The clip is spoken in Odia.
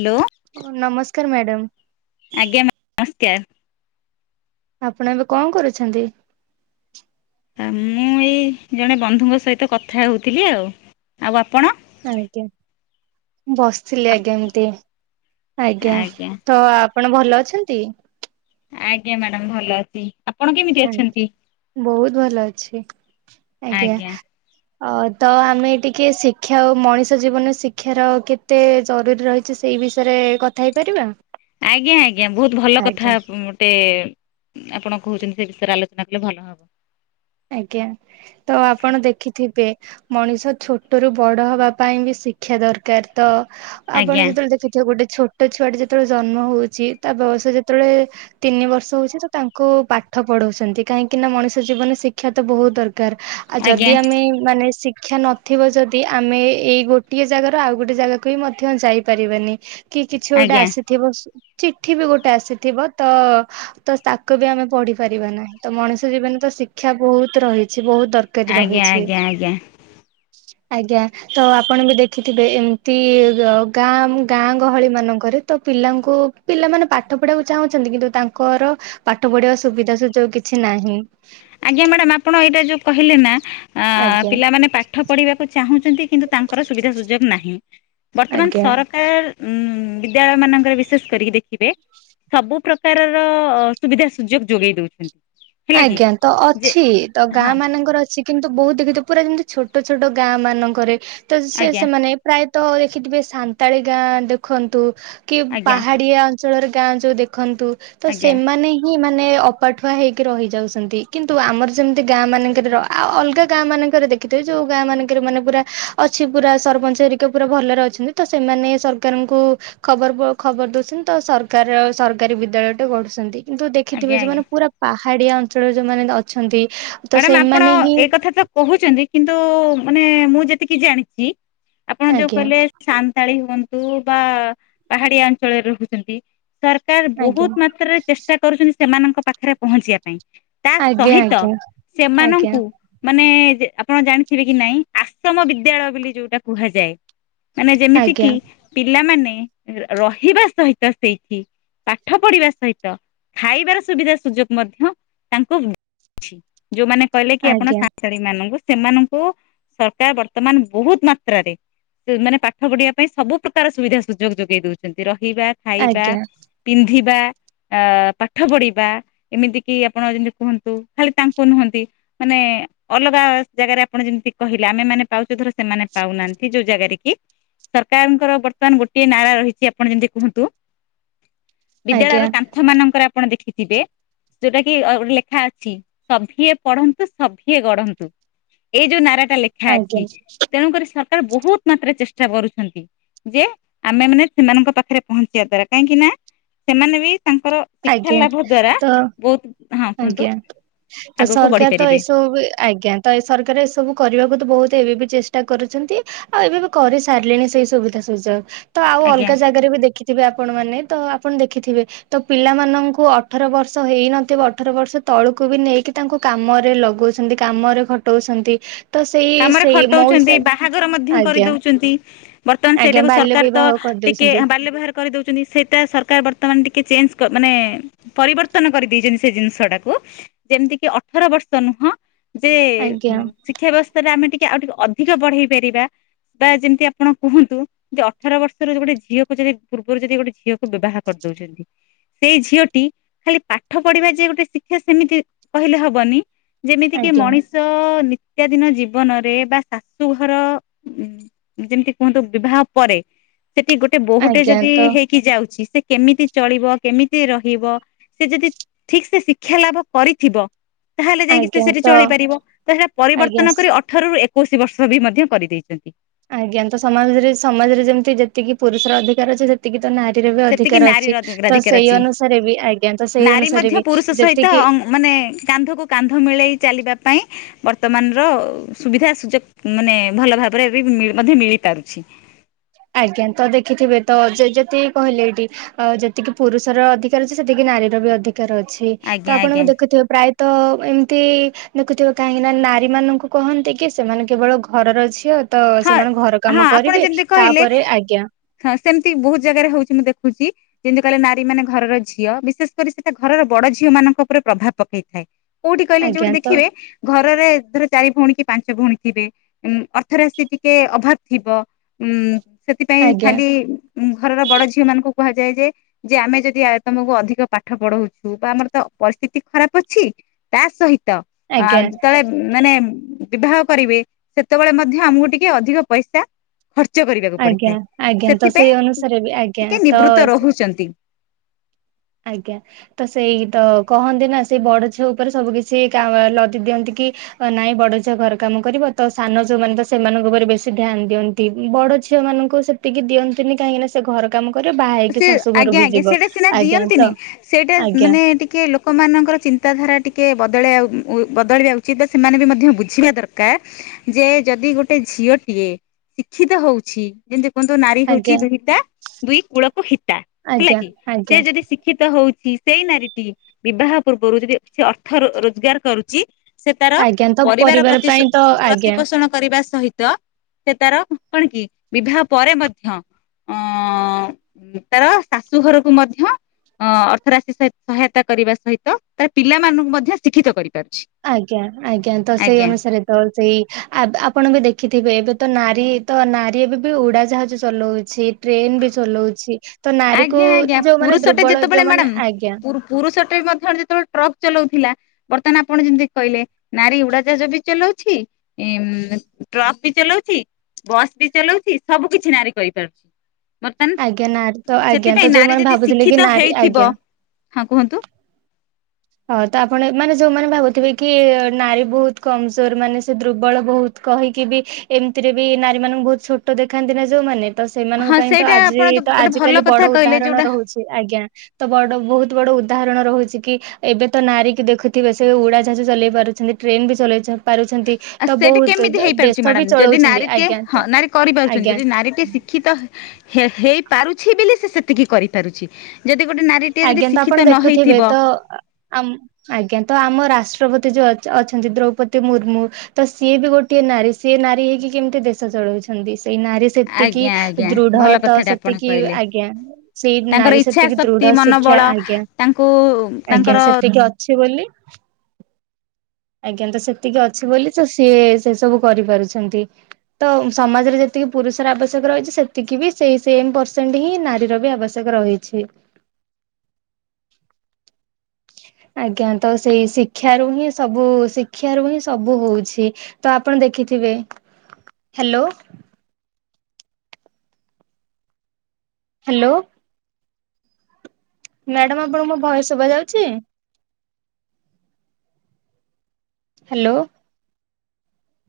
ହାଲୋ। ନମସ୍କାର ମ୍ୟାଡ଼ମ୍। ଆଜ୍ଞା ମାମ ନମସ୍କାର। ଆପଣ ଏବେ କଣ କରୁଛନ୍ତି? ଆ ମୁଁ ଏଇ ଜଣେ ବନ୍ଧୁଙ୍କ ସହିତ କଥା ହେଉଥିଲି ଆଉ ଆଉ ଆପଣ? ଆଜ୍ଞା ବସିଥିଲି ଆଜ୍ଞା ଏମତି ଆଜ୍ଞା ତ ଆପ୍ ଆପଣ ଭଲ ଅଛନ୍ତି? ଆଜ୍ଞା ମ୍ୟାଡାମ ଭଲ ଅଛି। ଆପଣ କେମିତି ଆଜ୍ଞା ଅଛନ୍ତି? ବହୁତ ଭଲ ଅଛି ଆଜ୍ଞା। ଅ ତ ଆମେ ଟିକେ ଶିକ୍ଷା ଓ ମଣିଷ ଜୀବନ ଶିକ୍ଷାର କେ ତେ ଜରୁରୀ ରହିଚି ସେଇ ବିଷୟରେ କଥା ହେଇପାରିବା? ଆଜ୍ଞା ଆଜ୍ଞା ବହୁତ ଭଲ କଥା ଆଜ୍ଞା ଗୋଟେ ଆପଣ କହୁଛନ୍ତି ସେ ବିଷୟରେ ଆଲୋଚନା କଲେ ଭଲ ହବ। ଆଜ୍ଞା ତ ଆପଣ ଦେଖିଥିବେ। ମଣିଷ ଛୋଟରୁ ବଡ ହବା ପାଇଁ ବି ଶିକ୍ଷା ଦରକାର ତ ଆପଣ ଆଜ୍ଞା ଯେତବେଳେ ଦେଖିଥିବେ ଗୋଟେ ଛୋଟ ଛୁଆଟି ଯେତବେଳେ ଜନ୍ମ ହଉଚି ତା ବୟସ ଯେତବେଳେ ତିନି ବର୍ଷ ହଉଚି ତ ତାଙ୍କୁ ପାଠ ପଢଉଛନ୍ତି କାହିଁକି ନା ମଣିଷ ଜୀବନ ଶିଖ କ୍ଷା ତ ବହୁତ ଦରକାର ଆଉ ଆଜ୍ଞା ଯଦି ଆମେ ମାନେ ଶିକ୍ଷା ନ ଥିବ ଯଦି ଆମେ ଏଇ ଗୋଟିଏ ଜାଗାରୁ ଆଉ ଗୋଟେ ଜାଗାକୁ ବି ମଧ୍ୟ ଯାଇପାରିବାନି। କି କିଛି ଗୋଟେ ଆଜ୍ଞା ଆସିଥିବ ଚିଠି ବି ଗୋଟେ ଆସିଥିବ ତ ତ ତାକୁ ବି ଆମେ ପଢି ପାରିବା ନାହିଁ ତ ମଣିଷ ଜୀବନ ତ ଶି ଶିକ୍ଷା ବହୁତ ରହିଛି ବହୁତ ଦରକାରୀ ଆଜ୍ଞା ରହିଛି। ଆଜ୍ଞା ଆଜ୍ଞା ଆଜ୍ଞା ତ ଆପଣ ବି ଦେଖିଥିବେ ଏମିତି ଗାଁ ଗାଁ ଗହଳି ମାନଙ୍କରେ ତ ପିଲାଙ୍କୁ ପିଲାମାନେ ପାଠ ପଢିବାକୁ ଚାହୁଁଛନ୍ତି କିନ୍ତୁ ତାଙ୍କର ପାଠ ପଢିବା ସୁବିଧା ସୁଯୋଗ କିଛି ନାହିଁ। ଆଜ୍ଞା ମ୍ୟାଡାମ ଆପଣ ଏଇଟା ଯୋଉ କହିଲେ ନା ଆ ଆଜ୍ଞା ପିଲାମାନେ ପାଠ ପଢିବାକୁ ଚାହୁଁଛନ୍ତି। କିନ୍ତୁ ତାଙ୍କର ସୁବିଧା ସୁଯୋଗ ନାହିଁ। ବର୍ତ୍ତମାନ ଆଜ୍ଞା। ସରକାର ଉ ବିଦ୍ୟାଳୟ ମାନଙ୍କରେ ବିଶେଷ କରିକି ଦେଖିବେ ସବୁ ପ୍ରକାରର ସୁବିଧା ସୁଯୋଗ ଯୋଗେଇ ଦଉଛନ୍ତି। ହେଲା କି। ଆଜ୍ଞା ତ ଯେ ଅଛି ତ ଗାଁ ହଁ ମାନ ମାନଙ୍କର ଅଛି। କିନ୍ତୁ ବହୁତ ଦେଖିଥ ପୁରା ଯେମିତି ଛୋଟ ଛୋଟ ଗାଁ ମାନଙ୍କରେ ତ ସେ ଆଜ୍ଞା ସେମାନେ ପ୍ରାୟତଃ ଦେଖିଥିବେ ସାନ୍ତାଳି ଗାଁ ଦେଖନ୍ତୁ କି ଆଜ୍ଞା ପାହାଡିଆ ଅଁ ଅଞ୍ଚଳ ରେ ଗାଁ ଯୋଉ ଦେଖନ୍ତୁ। ତ ଆଜ୍ଞା ସେମାନେ ହି ମାନେ ଅପାଠୁଆ ହେଇକି ରହିଯାଉଛନ୍ତି। କିନ୍ତୁ ଆମର ଯେମିତି ଗାଁ ମାନଙ୍କରେ ଆଉ ଅଲଗା ଗାଁ ମାନଙ୍କରେ ଦେଖ ଦେଖିଥେ ଯେୋଉ ଗାଁ ମାନଙ୍କରେ ମାନେ ପୁରା ଅଛି ପୁରା ସରପଞ୍ଚ ହେରିକା ପୁରା ଭଲରେ ଅଛନ୍ତି ତ ସେମାନେ ସରକାରଙ୍କୁ ଖବର ଖବର ଦଉଛନ୍ତି। ତ ସରକାର ସରକାରୀ ବିଦ୍ୟାଳୟ ଟେ ଗଢୁଛନ୍ତି। କିନ୍ତୁ ଆଜ୍ଞା ଦେଖିଥିବେ, ଆଜ୍ଞା। ଯୋଉମାନେ ପୁରା ପାହାଡ଼ିଆ ଅଞ୍ଚଳରେ ମାନେ ଅଛନ୍ତି। ତ ମ୍ୟାଡ଼ାମ ଆପଣ ସେମାନେ ହିଁ ଏ କଥା ତ କହୁଛନ୍ତି କିନ୍ତୁ ମାନେ ମୁଁ ଯେତିକି ଜାଣିଛି ଆପଣ ଯୋଉ ଆଜ୍ଞା କହିଲେ ସାନ୍ତାଳୀ ହୁଅନ୍ତୁ ବା ପାହାଡ଼ିଆ ଅଞ୍ଚଳରେ ରହୁଛନ୍ତି। ସରକାର ଆଜ୍ଞା ବହୁତ ମାତ୍ରାରେ ଚେଷ୍ଟା କରୁଛନ୍ତି ସେମାନଙ୍କ ପାଖରେ ପହଞ୍ଚିବା ପାଇଁ। ତା ଆଜ୍ଞା ସହିତ ଆଜ୍ଞା। ସେମାନଙ୍କୁ ମାନେ ଆପଣ ଜାଣିଥିବେ କି ନାଇଁ ଆଶ୍ରମ ବିଦ୍ୟାଳୟ ବୋଲି ଯୋଉଟା କୁହାଯାଏ। ମାନେ ଯେମିତି କିି ଆଜ୍ଞା ପିଲାମାନେ ରହିବା ସହିତ ସେଇଠି ପାଠ ପଢିବା ସହିତ ଖାଇବାର ସୁବିଧା ସୁଯୋଗ ମଧ୍ୟ ତାଙ୍କୁଛି। ଯୋଉମାନେ କହିଲେ କି ଆପଣ ଆଜ୍ଞା ତା ସାନ୍ତାଳୀ ମାନଙ୍କୁ ସେମାନଙ୍କୁ ସରକାର ବର୍ତ୍ତମାନ ବହୁତ ମାତ୍ରାରେ ମାନେ ପାଠ ପଢିବା ପାଇଁ ସବୁ ପ୍ରକାର ସୁବିଧା ସୁଯୋଗ ଯୋଗେଇ ଦଉଛନ୍ତି। ରହିବା ଖାଇବା ଆଜ୍ଞା ପିନ୍ଧିବା ଅ ପାଠ ପଢିବା ଏମିତି କି ଆପଣ ଯେମିତି କୁହନ୍ତୁ ଖାଲି ତାଙ୍କୁ ନୁହନ୍ତି ମାନେ ଅଲଗା ଜାଗାରେ ଆପଣ ଯେମିତି କହିଲେ, ଆମେମାନେ ପାଉଛୁ ଧର ସେମାନେ ପାଉନାହାନ୍ତି ଯୋଉ ଜାଗାରେ କି ସରକାରଙ୍କର ବର୍ତ୍ତମାନ ଗୋଟିଏ ନାରା ରହିଛି ଆପଣ ଯେମିତି କୁହନ୍ତୁ। ଆଜ୍ଞା ଆଜ୍ଞା ବିଦ୍ୟାଳୟର କାନ୍ଥ ମାନଙ୍କରେ ଆପଣ ଦେଖିଥିବେ, ଯୋଉଟା କି ଲେଖାଅଛି ସଭିଏ ପଢନ୍ତୁ ସଭିଏ ଗଢନ୍ତୁ ଏଇ ଯୋଉ ନାରା ଟା ଲେ ଥା ଆଜ୍ଞା ଠିକ୍ ତେଣୁକରି ସରକାର ବହୁତ ମାତ୍ରାରେ ଚେଷ୍ଟା କରୁଛନ୍ତି। ଯେ ଆମେ ମାନେ ସେମାନଙ୍କ ପାଖରେ ପହଞ୍ଚିବା ଦ୍ଵାରା କାହିଁକି ନା ସେମାନେ ବି ତାଙ୍କର ଶିକ୍ଷା ଆଜ୍ଞା ଲାଭ ଦ୍ଵାରା ତ ବହୁତ ହଁ କୁହନ୍ତୁ ଆଜ୍ଞା ତ ଆଗକୁ ବଢି ସରକାର ତ ପାରିବେ ଏଇସବୁ ଆଜ୍ଞା ତ ଏ ସରକାର ଏସବୁ କରିବାକୁ ତ ବହୁତ ଏବେ ବି ଚେଷ୍ଟା କରୁଛନ୍ତି। ଆଉ ଏବେ ବି କରିସାରିଲିଣି ସେଇ ସୁବିଧା ସୁଯୋଗ ତ ଆଉ ଆଜ୍ଞା। ଅଲଗା ଜାଗାରେ ବି ଦେଖି ଯିବେ ଆପଣ ମାନେ ତ ଆପଣ ଦେଖିଥିବେ ତ ପିଲାମାନଙ୍କୁ ଅଠର ବର୍ଷ ହେଇନଥିବ ଅଠର ବର୍ଷ ତଳକୁ ବି ନେଇକି ତାଙ୍କୁ କାମରେ ଲଗଉଛନ୍ତି କାମରେ ଖଟଉଛନ୍ତି। ତ ସେଇ କାମରେ ସେଇ ମୋ ଖଟଉଛନ୍ତି ହିସାବ ବାହାଘର ମଧ୍ୟ ଆଜ୍ଞା କରିଦଉଛନ୍ତି। ବର୍ତ୍ତମାନ ଆଜ୍ଞା ସେଇଟାକୁ ବାଲ୍ୟ ସରକାର ତ ବିବାହ ଟିକେ କରିଦଉଛନ୍ତି ବାଲ୍ୟ ବ୍ୟବହାର କରିଦଉଛନ୍ତି। ସେଇଟା ସରକାର ବର୍ତ୍ତମାନ ଟିକେ ଚେଞ୍ଜ ମାନେ ପରିବର୍ତ୍ତନ କରିଦେଇଛନ୍ତି ସେ ଜିନିଷ ଟାକୁ ଯେମିତିକି ଅଠର ବର୍ଷ ନୁହଁ ଯେ ଆଜ୍ଞା ଶିକ୍ଷା ବ୍ୟବସ୍ଥାରେ ଆମେ ଟିକେ ଆଉ ଟିକେ ଅଧିକ ବଢେଇ ପାରିବା। ବା ଯେମିତି ଆପଣ କୁହନ୍ତୁ ଯେ ଅଠର ବର୍ଷ ର ଗୋଟେ ଝିଅକୁ ଯଦି ପୂର୍ବରୁ ଯଦି ଗୋଟେ ଝିଅକୁ ବାହାର କରିଦଉଛନ୍ତି। ସେଇ ଝିଅଟି ଖାଲି ପାଠ ପଢିବା ଯେ ଗୋଟେ ଶିକ୍ଷା ସେମିତି କହିଲେ ହବନି ଯେମିତି କି ଆଜ୍ଞା ମଣିଷ ନିତ୍ୟାଦିନ ଜୀବ ଜୀବନରେ ବା ଶାଶୁଘର ଯେମିତି କୁହନ୍ତୁ ବିବାହ ପରେ ସେଠି ଗୋଟେ ବୋହୁଟେ ଆଜ୍ଞା ଯଦି ତ ହେଇକି ଯାଉଛି ସେ କେମିତି ଚଳିବ କେମିତି ରହିବ ସେ ଯଦି ଠିକ୍ ସେ ଶିକ୍ଷା ଲାଭ କରିଥିବ ତାହେଲେ ଯାଇକି ସେ ଆଜ୍ଞା ସେଠି ତ ଚଳିପାରିବ। ତ ସେ ଆଜ୍ଞା ପରିବର୍ତ୍ତନ କରି ଅ ଅଠରରୁ ଏକୋଇଶି ବର୍ଷ ବି ମଧ୍ୟ କରିଦେଇଛନ୍ତି। ଆଜ୍ଞା ତ ସମାଜରେ ସମାଜରେ ଯେମିତି ଯେତିକି ପୁରୁଷର ଅଧିକାର ଅଛି ଯେ ଏତିକି ତ ନାରୀର ବି ସେତିକି ଅଧିକାର ନାରୀ ଅଛି। ତ ରାଧିକାର ସେଇ ଅଛି ଅନୁସାରେ ବି ଆଜ୍ଞା ତ ସେଇ ନାରୀ ଅନୁସାରେ ମଧ୍ୟ ବି ପୁରୁଷ ସହିତ ଯେତିକି ମାନେ କାନ୍ଧକୁ କାନ୍ଧ ମିଳେଇ ଚାଲିବା ପାଇଁ ବର୍ତ୍ତମାନର ସୁବିଧା ସୁଯୋଗ ମାନେ ଭଲ ଭାବରେ ବି ମଧ୍ୟ ମିଳି ପାରୁଛି। ଆଜ୍ଞା, ତ ଦେଖିଥିବେ ତ ଯେ ଯେପି କହିଲେ ଏଇଠି। ଅ ଯେତିକି ପୁରୁଷର ଅଧିକାର ଅଛି, ସେତିକି ନାରୀର ବି ଅଧିକାର ଅଛି। ତ ଆଜ୍ଞା ଆଜ୍ଞା ଆପଣଙ୍କୁ ଦେଖୁଥିବେ ପ୍ରାୟ ତ ଏମତି ଦେଖୁଥିବ କାହିଁକି ନା, ନାରୀ ମାନଙ୍କୁ କହନ୍ତି କି ସେମାନେ କେବଳ ଘରର ଝିଅ ତ ହଁ ସେମାନେ ଘର ହଁ କାମ ଆପଣ କରିବେ! ଯେମିତି କହିଲେ ତାପରେ ଆଜ୍ଞା ହଁ ସେମିତି ବହୁତ ଜାଗାରେ ହଉଛି ମୁଁ ଦେଖୁଛି। ଯେମିତି କହିଲେ ନାରୀ ମାନେ ଘରର ଝିଅ, ବିଶେଷ କରି ସେଟା ଘରର ବଡ ଝିଅ ମାନଙ୍କ ଉପରେ ପ୍ରଭାବ ପକେଇଥାଏ। କୋଉଠି କହିଲେ ଆଜ୍ଞା ଯୋଉଠି ତ ଦେଖିବେ, ଘରରେ ଧର ଚାରି ଭଉଣୀ କି ପାଞ୍ଚ ଭଉଣୀ ଥିବେ ଉଁଅର୍ଥ ଅର୍ଥରାସି ଟିକେ ଅଭାବ ଥିବ, ଉଁ ସେଥିପାଇଁ ଆଜ୍ଞା ଖାଲି ଉଁ ଘରର ବଡ ଝିଅ ମାନଙ୍କୁ କୁହାଯାଏ ଯେ ଯେ ଆମେ ଯଦି ଆଏ ତମକୁ ଅଧିକ ପାଠ ପଢଉଛୁ, ବା ଆମର ତ ପରିସ୍ଥିତି ଖରାପ ଅଛି ତା ସହିତ ଆ ଆଜ୍ଞା ଯେତେବେଳେ ମାନେ ବିବାହ କରିବେ, ସେତେବେଳେ ମଧ୍ୟ ଧ୍ୟା ଆମକୁ ଟିକେ ଅଧିକ ପଇସା ଖର୍ଚ୍ଚ କରିବାକୁ ଆଜ୍ଞା ପଡିଥାଏ। ଆଜ୍ଞା ତ ସେଇ ସେଥିପାଇଁ ଅନୁସାରେ ବି ଆଜ୍ଞା ଟିକେ ନିବୃତ ତ ରହୁଛନ୍ତି। ଆଜ୍ଞା। ତ ସେଇ ତ କହନ୍ତି ନା, ସେଇ ବଡ ଝିଅ ଉପରେ ସବୁ କିଛି କାଁ ଲଦି ଦିଅନ୍ତି କି ନାଇଁ ବଡ ଝିଆ ଘର କାମ କରିବ ତ, ସାନ ଯୋଉମାନେ ତ ସେମାନଙ୍କ ଉପରେ ବେଶୀ ଧ୍ୟାନ ଦିଅନ୍ତି। ତିବି ବଡ ଝିଅ ମାନଙ୍କୁ ସେତିକି ଦିଅନ୍ତିନି, କାହିଁକି ନା ସେ ଘର କାମ କରିବ, ବାହା ହେଇକି ସେ ଶାଶୁ ଆଜ୍ଞା ଘରକୁ ଆଜ୍ଞା ଯିବ ସେଇଟା ସିନା ଆଜ୍ଞା। ଦିଅନ୍ତିନି ତ ସେଇଟା ଆଜ୍ଞା ମାନେ ଏଟିକେ ଲୋକମାନଙ୍କର ଚିନ୍ତାଧାରା ଟିକେ ବଦଳେବା ଉ ବ ଉ ବଦଳିବା ଉଚିତ, ବା ସେମାନେ ବି ମଧ୍ୟ ବୁଝିବା ଦରକା କାର, ଯେ ଯଦି ଗୋଟେ ଝିଅଟିଏ ଶିକ୍ଷିତ ହଉଛି ଯେମିତି କୁହନ୍ତୁ, ନାରୀ ହଉଛି ଆଜ୍ଞା ଦୁହିତା ଦୁଇ କୂଳ କୁ ହିତା ହେଲା ଆଜ୍ଞା କି, ସେ ଆଜ୍ଞା ଯଦି ଶିକ୍ଷିତ ହଉଛି ସେଇ ନାରୀଟି ବିବାହ ପୂର୍ବରୁ ଯଦି ଅର୍ଥ ରୋଜଗାର କରୁଛି ସେ ତାର, ଆଜ୍ଞା ତ ପରିବାର ପ୍ରତି ସୋ ପାଇଁ ତ ଆଜ୍ଞା। ପ୍ରତିପୋଷଣ କରିବା ସହିତ ସେ ତାର କଣ କି, ବିବାହ ପରେ ମଧ୍ୟ ଅ ସେ ତାର ଶାଶୁ ଘରକୁୁ ମଧ୍ୟ ଅ ଅର୍ଥ ରାଶି ସହିତ ସହାୟତା କରିବା ସହିତ, ତାର ପିଲାମାନଙ୍କୁ ମଧ୍ୟ ଶିକ୍ଷିତ କରିପାରୁଛି। ଆଜ୍ଞା, ଆଜ୍ଞା ତ ସେଇ ଆଜ୍ଞା ଅନୁସାରେ ତ ସେଇ ଆବ ଆପଣ ବି ଦେଖିଥିବେ, ଏବେ ତ ନାରୀ ତ ନାରୀ ଏବେ ବି ଉଡାଜାହାଜ ଚଲୋଉଛି। ଟ୍ରେନ ବି ଚଲୋଉଛି। ତ ନାରୀ କୁ ଆଜ୍ଞା ଆଜ୍ଞା ଯୋଉ ମାନ ଦୁର୍ବଳ ଯୋଉମାନେ ଆଜ୍ଞା ପୁରୁଷ ଟେ ମଧ୍ୟ, ଯେତେବେଳେ ଟ୍ରକ ଚଲଉଥିଲା ବର୍ତ୍ତମାନ ଆପଣ ଯେମିତି କହିଲେ, ନାରୀ ଉଡାଜାହାଜ ବି ଚଲଉଛି ଏଁମ ଟ୍ରକ୍ ବି ଚଲଉଛି, ବସ୍ ବି ଚଲଉଛି, ସବୁ କିଛି ନାରି କରିପାରୁଛି। ମତନ୍ ଆଜ୍ଞା, ନାରୀ ତ ଆଜ୍ଞା ତ ଯୋଉମାନେ ଭାବୁଥିଲେ କି ନାରୀ ହେଇଥିବ ଆଜ୍ଞା ହଁ କୁହନ୍ତୁ! ହଁ ତ ଆପଣ ମାନେ ଯୋଉମାନେ ଭାବୁଥିବେ କି, ନାରୀ ବହୁତ କମଜୋର, ମାନେ ସେ ଦୁର୍ବଳ ବହୁତ କହିକି ବି, ଏମିତିରେ ବି ନାରୀ ମାନଙ୍କୁ ବହୁତ ଛୋଟ ଦେଖାନ୍ତି ନା ଯୋଉମାନେ ତ ସେମାନଙ୍କ ହଁ ପାଇଁ ତ, ସେଇଟା ଆଜି ଆପଣ ତ ଗୋଟେ ଭଲ ଆଜିିକାଲି ବଡ କଥା କହିଲେ ଯୋଉଟା ଉଦାହରଣ ରହୁଛି। ଆଜ୍ଞା, ତ ବଡ ବହୁତ ବଡ ଉଦାହରଣ ରହୁଛି କି ଏବେ ତ ନାରୀ କି ଦେଖୁଥିବେ, ସେ ଉଡାଜାଜ ଚଲେଇ ପାରୁଛନ୍ତି। ଟ୍ରେନ ବି ଚଲେଇଚ ପାରୁଛନ୍ତି। ଆ ତ ସେଇଟା ବହୁତ କେମିତି ହେଇପାରୁଛି ଦେଶ ବି ମ୍ୟାଡ଼ାମ, ଯଦି ଚଳଉଛନ୍ତି ନାରୀଟିଏ ଆଜ୍ଞା ହଁ ତ ନାରୀ କରିପାରୁଛନ୍ତି, ଆଜ୍ଞା ଯଦି ନାରୀ ଟିଏ ଶି ଶିକ୍ଷିତ ହେ ହେଇପାରୁଛି ବୋଲି, ସେ ସେତିକି କରିପାରୁଛି। ଯଦି ଗୋଟେ ନାରୀଟିଏ, ଯଦି ଆଜ୍ଞା ତ ଶିକ୍ଷିତ ଆପଣ ନ ଦେଖୁଥିବେ ହେଇଥିବ! ତ ଆମ୍ ଆଜ୍ଞା ତ ଆମ ରାଷ୍ଟ୍ରପତି ଯୋଉ ଅଚ୍ ଅଛନ୍ତି ଦ୍ରୌପଦୀ ମୁର୍ମୁ। ତ ସିଏ ବି ଗୋଟିଏ ନାରୀ ସିଏ ନାରୀ ହେଇକି କେମିତି ଦେଶ ଚଳଉଛନ୍ତି? ସେଇ ନାରୀ ସେତିକି ଆଜ୍ଞା ଆଜ୍ଞା ଦୃଢ ଭଲ ତ କଥାଟା ଆପଣ ସେତିକି କହିଲେ। ଆଜ୍ଞା ସେଇ ନାରୀ ସେତିକି ଦୃଢ ଶିକ୍ଷା ବଳ ତାଙ୍କୁ ଉ, ତାଙ୍କର ଟିକେ ଅଛି ବୋଲି ଆଜ୍ଞା ତ ସେତିକି ଅଛି ବୋଲି ତ ସିଏ ସେ ସବୁ କରିପାରୁଛନ୍ତି। ତ ସମାଜରେ ଯେତିକି ପୁରୁଷର ଆବଶ୍ୟକ ରହିଛି ସେତିକି। ବି ସେଇ ସେମ୍ ପରସେଣ୍ଟ ହିଁ ନାରୀର ବି ଆବଶ୍ୟ ଶ୍ୟକ ରହିଛି। ଆଜ୍ଞା ତ ସେଇ ଶିକ୍ଷାରୁ ହିଁ ସବୁ ଶିକ୍ଷାରୁ ହିଁ ସବୁ ହଉଛି। ତ ଆପଣ ଦେଖିଥିବେ? ହ୍ୟାଲୋ। ହ୍ୟାଲୋ। ମ୍ୟାଡାମ୍ ଆପଣଙ୍କୁ ମୋ ଭଏସ୍ ଶୁଭା ଯାଉଛି? ହ୍ୟାଲୋ।